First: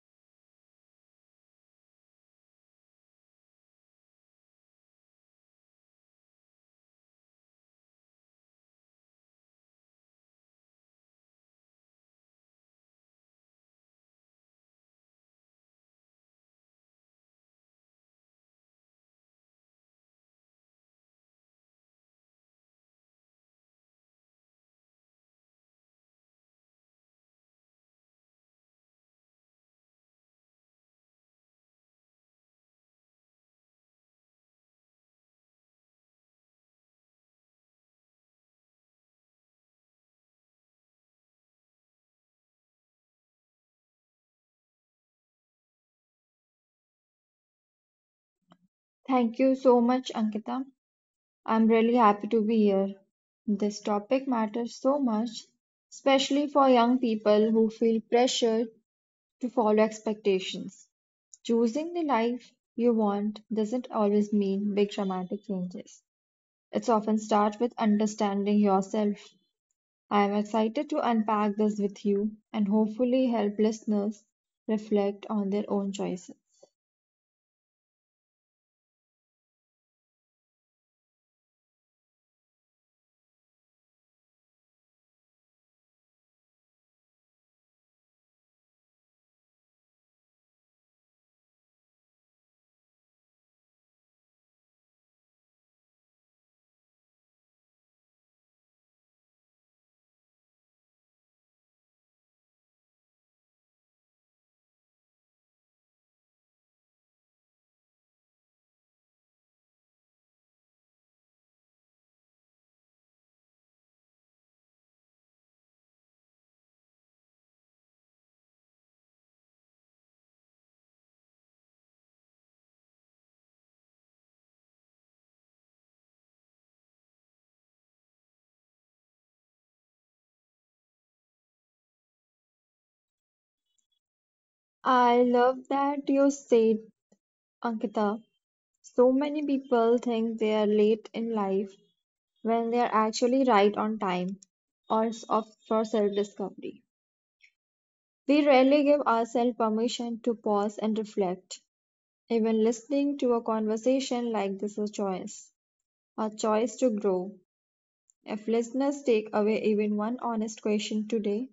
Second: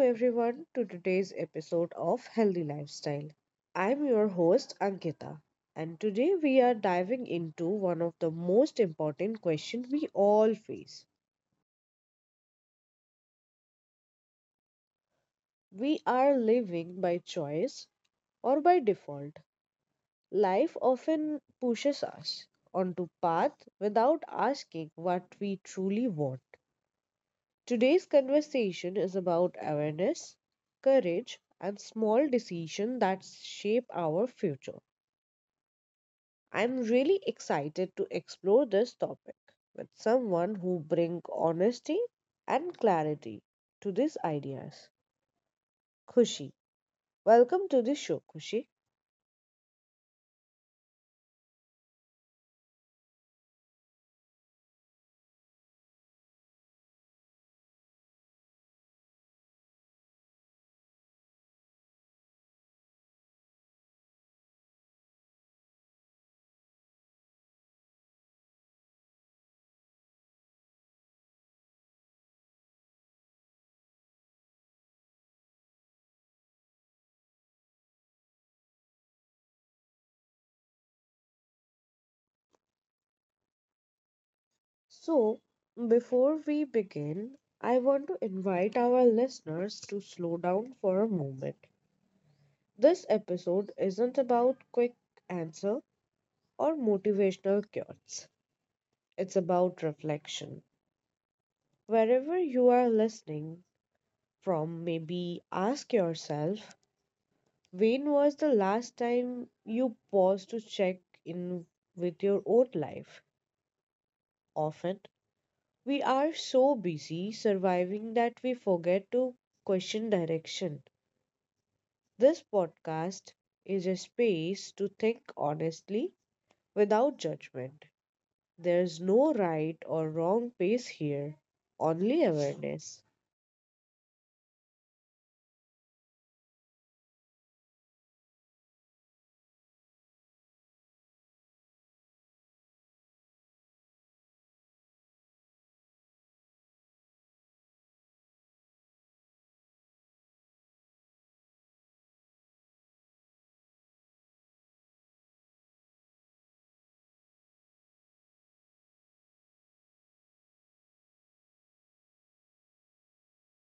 everyone to today's episode of Healthy Lifestyle. I'm your host Ankita, and today we are diving into one of the most important questions we all face. We are living by choice or by default. Life often pushes us onto path without asking what we truly want. Today's conversation is about awareness, courage and small decisions that shape our future. I'm really excited to explore this topic with someone who bring honesty and clarity to these ideas. Kushi, welcome to the show, Kushi. Thank you so much, Ankita. I'm really happy to be here. This topic matters so much, especially for young people who feel pressured to follow expectations. Choosing the life you want doesn't always mean big dramatic changes. It's often starts with understanding yourself. I am excited to unpack this with you and hopefully help listeners reflect on their own choices. So, before we begin, I want to invite our listeners to slow down for a moment. This episode isn't about quick answer or motivational cures. It's about reflection. Wherever you are listening from, maybe ask yourself, when was the last time you paused to check in with your own life? Often, we are so busy surviving that we forget to question direction. This podcast is a space to think honestly without judgment. There's no right or wrong pace here, only awareness. I love that you said, Ankita, so many people think they are late in life when they are actually right on time for self discovery. We rarely give ourselves permission to pause and reflect. Even listening to a conversation like this is a choice to grow. If listeners take away even one honest question today,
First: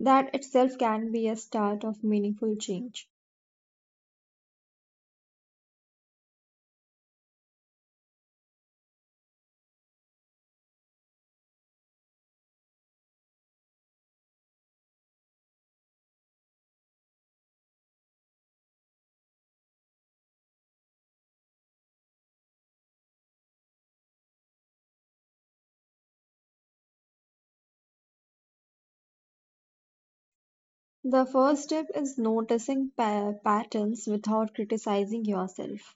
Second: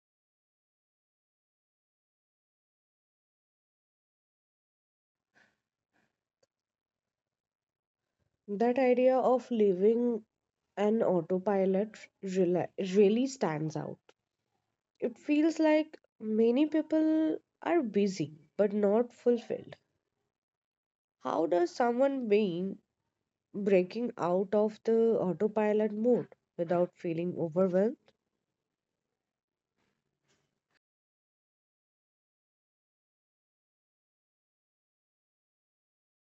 that itself can be a start of meaningful change. That idea of living an autopilot rela- really stands out. It feels like many people are busy but not fulfilled. How does someone being breaking out of the autopilot mode without feeling overwhelmed? The first step is noticing patterns without criticizing yourself.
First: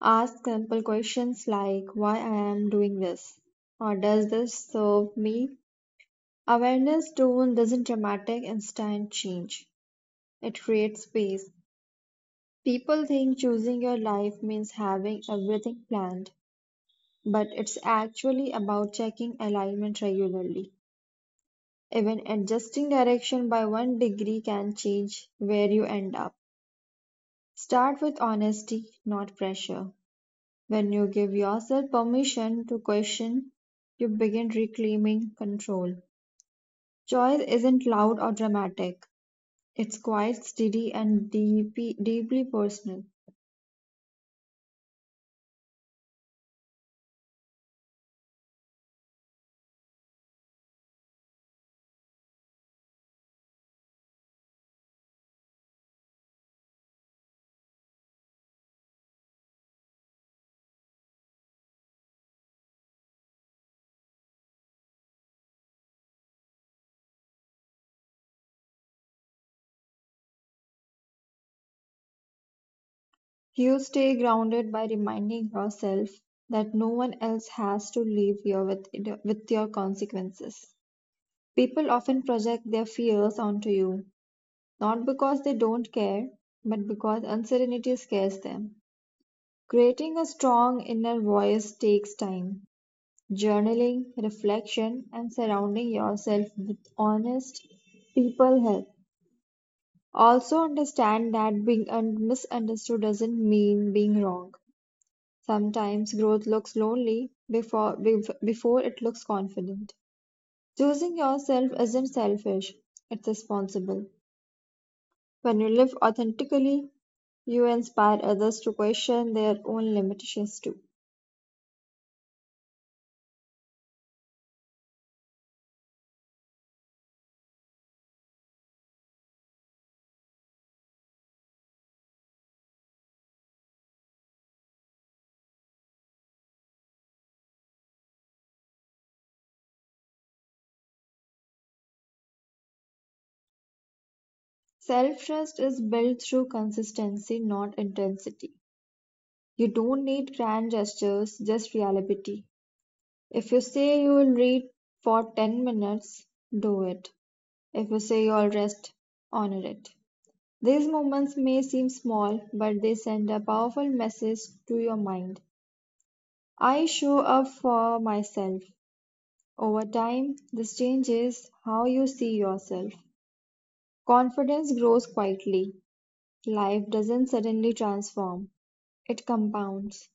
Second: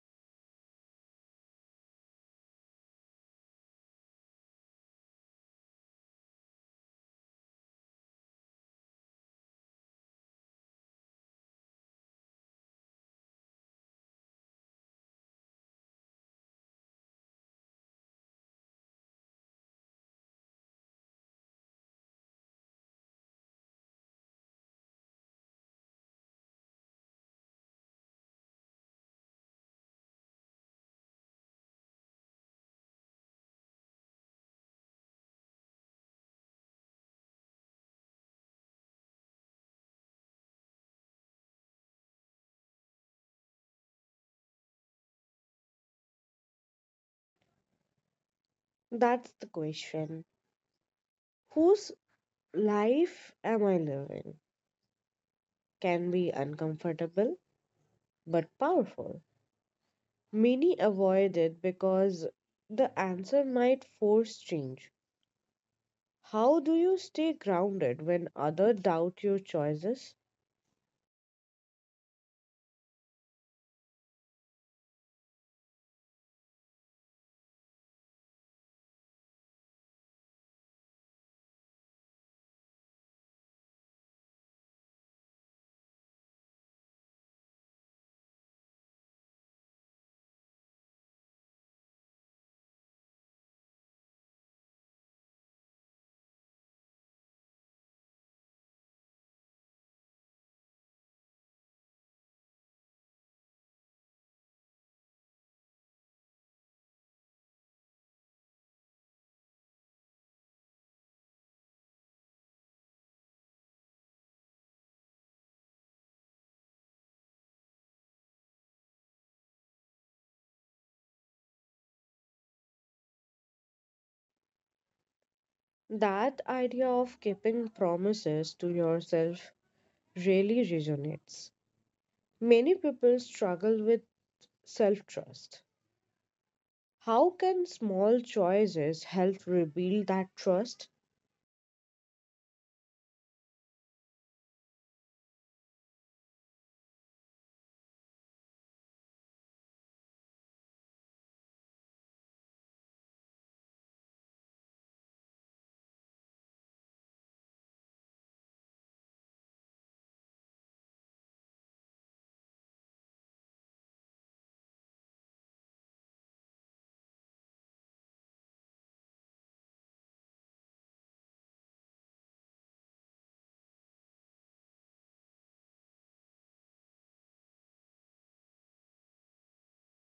Ask simple questions like why I am doing this or does this serve me? Awareness tone doesn't dramatic instant change. It creates space. People think choosing your life means having everything planned, but it's actually about checking alignment regularly. Even adjusting direction by one degree can change where you end up. Start with honesty, not pressure. When you give yourself permission to question, you begin reclaiming control. Joy isn't loud or dramatic, it's quite steady and deep, deeply personal. That's the question. Whose life am I living? Can be uncomfortable but powerful. Many avoid it because the answer might force change. How do you stay grounded when others doubt your choices? You stay grounded by reminding yourself that no one else has to live with your consequences. People often project their fears onto you, not because they don't care, but because uncertainty scares them. Creating a strong inner voice takes time. Journaling, reflection, and surrounding yourself with honest people help. Also, understand that being misunderstood doesn't mean being wrong. Sometimes growth looks lonely before it looks confident. Choosing yourself isn't selfish, it's responsible. When you live authentically, you inspire others to question their own limitations too. That idea of keeping promises to yourself really resonates. Many people struggle with self trust. How can small choices help rebuild that trust? Self trust is built through consistency, not intensity. You don't need grand gestures, just reliability. If you say you will read for 10 minutes, do it. If you say you'll rest, honor it. These moments may seem small, but they send a powerful message to your mind. I show up for myself. Over time, this changes how you see yourself. Confidence grows quietly. Life doesn't suddenly transform, it compounds.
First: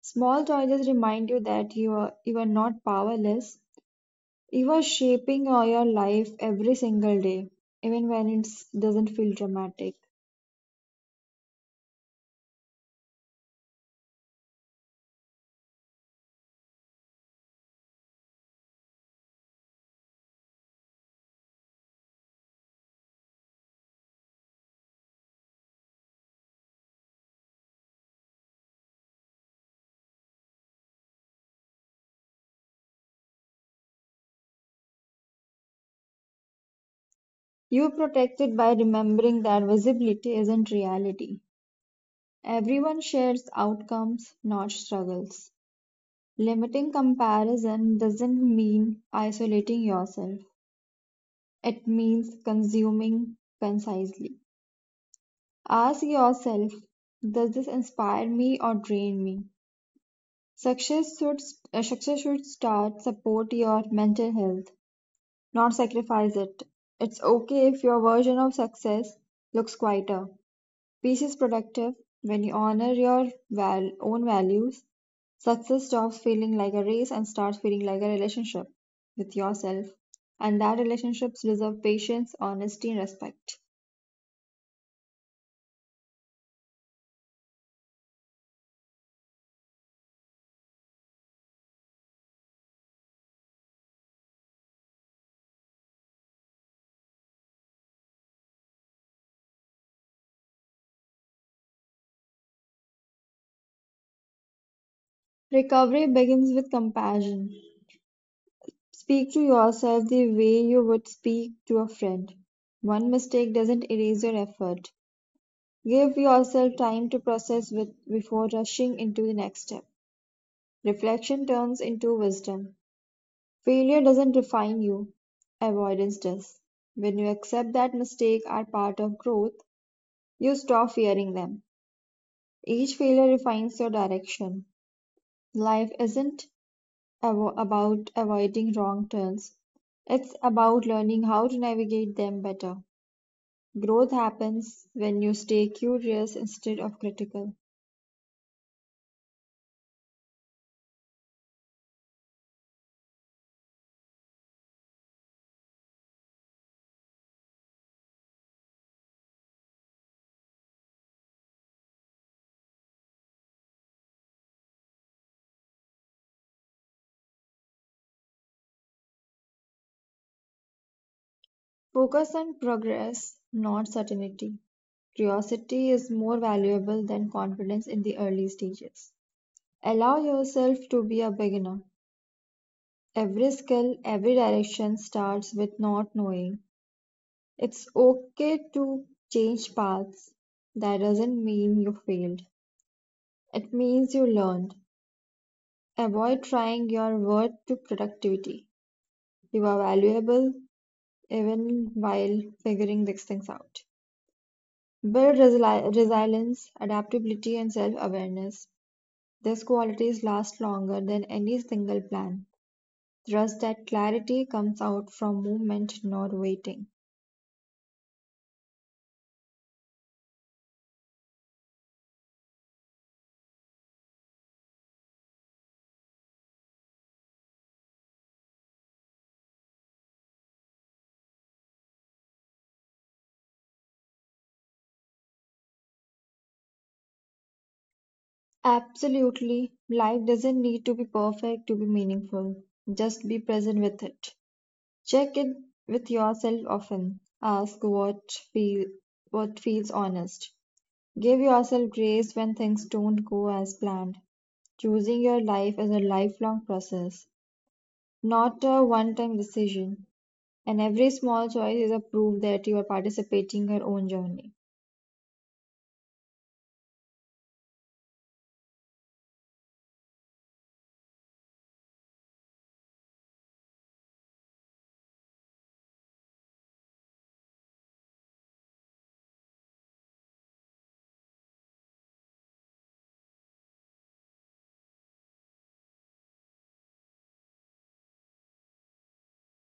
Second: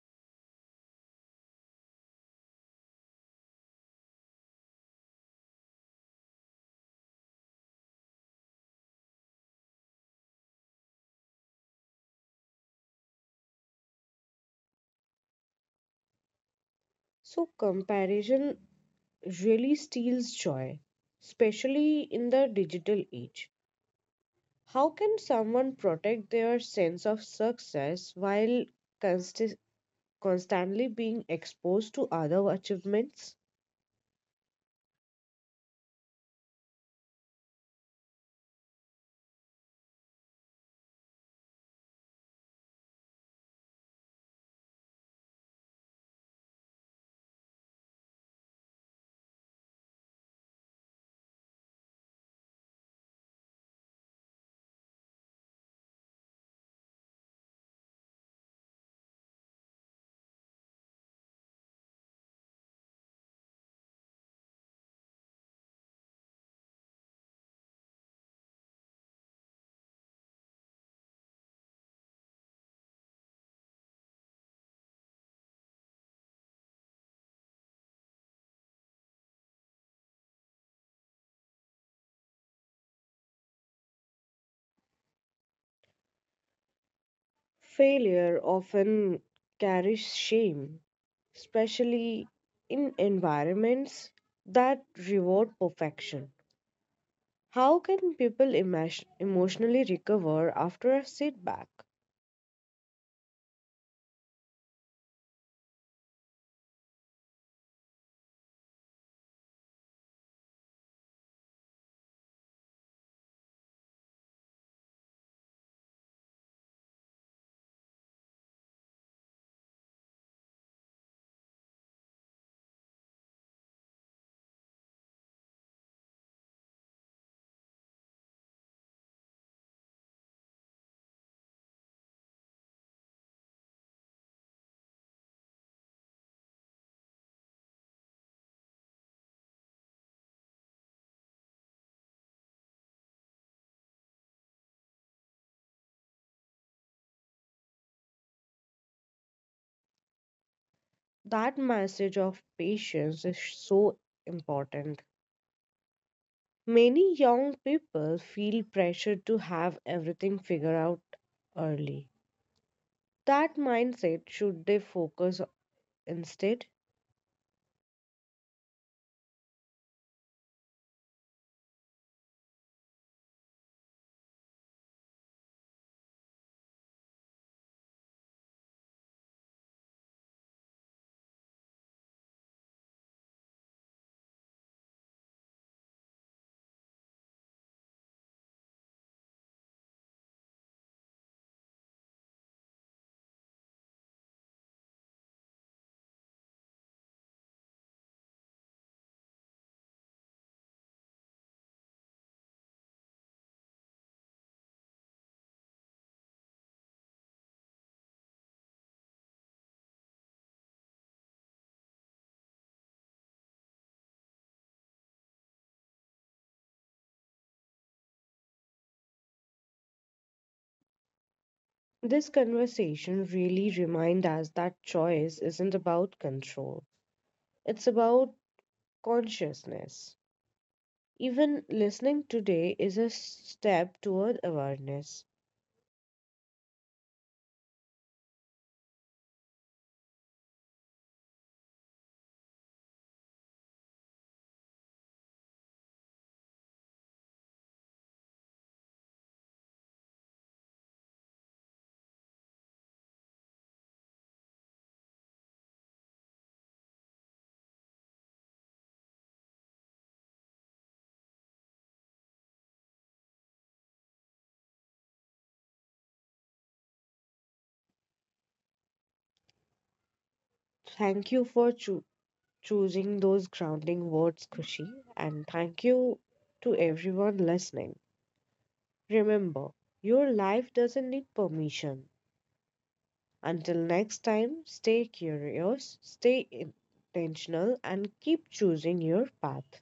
Small choices remind you that you are not powerless. You are shaping all your life every single day, even when it doesn't feel dramatic. So, comparison really steals joy, especially in the digital age. How can someone protect their sense of success while consti- constantly being exposed to other achievements? You protect it by remembering that visibility isn't reality. Everyone shares outcomes, not struggles. Limiting comparison doesn't mean isolating yourself, it means consuming concisely. Ask yourself, does this inspire me or drain me? Success should success should start support your mental health, not sacrifice it. It's okay if your version of success looks quieter. Peace is productive when you honor your own values. Success stops feeling like a race and starts feeling like a relationship with yourself, and that relationships deserve patience, honesty, and respect. Failure often carries shame, especially in environments that reward perfection. How can people emotionally recover after a setback? Recovery begins with compassion. Speak to yourself the way you would speak to a friend. One mistake doesn't erase your effort. Give yourself time to before rushing into the next step. Reflection turns into wisdom. Failure doesn't define you, avoidance does. When you accept that mistakes are part of growth, you stop fearing them. Each failure refines your direction. Life isn't about avoiding wrong turns, it's about learning how to navigate them better. Growth happens when you stay curious instead of critical. That message of patience is so important. Many young people feel pressured to have everything figured out early. That mindset should they focus instead. Focus on progress, not certainty. Curiosity is more valuable than confidence in the early stages. Allow yourself to be a beginner. Every skill, every direction starts with not knowing. It's okay to change paths. That doesn't mean you failed. It means you learned. Avoid trying your worth to productivity. You are valuable even while figuring these things out. Build resilience, adaptability, and self awareness. These qualities last longer than any single plan. Trust that clarity comes out from movement, not waiting. This conversation really reminds us that choice isn't about control, it's about consciousness. Even listening today is a step toward awareness. Absolutely, life doesn't need to be perfect to be meaningful. Just be present with it. Check in with yourself often. Ask feel what feels honest. Give yourself grace when things don't go as planned. Choosing your life is a lifelong process, not a one time decision, and every small choice is a proof that you are participating in your own journey. Thank you for choosing those grounding words, Kushi, and thank you to everyone listening. Remember, your life doesn't need permission. Until next time, stay curious, stay intentional, and keep choosing your path.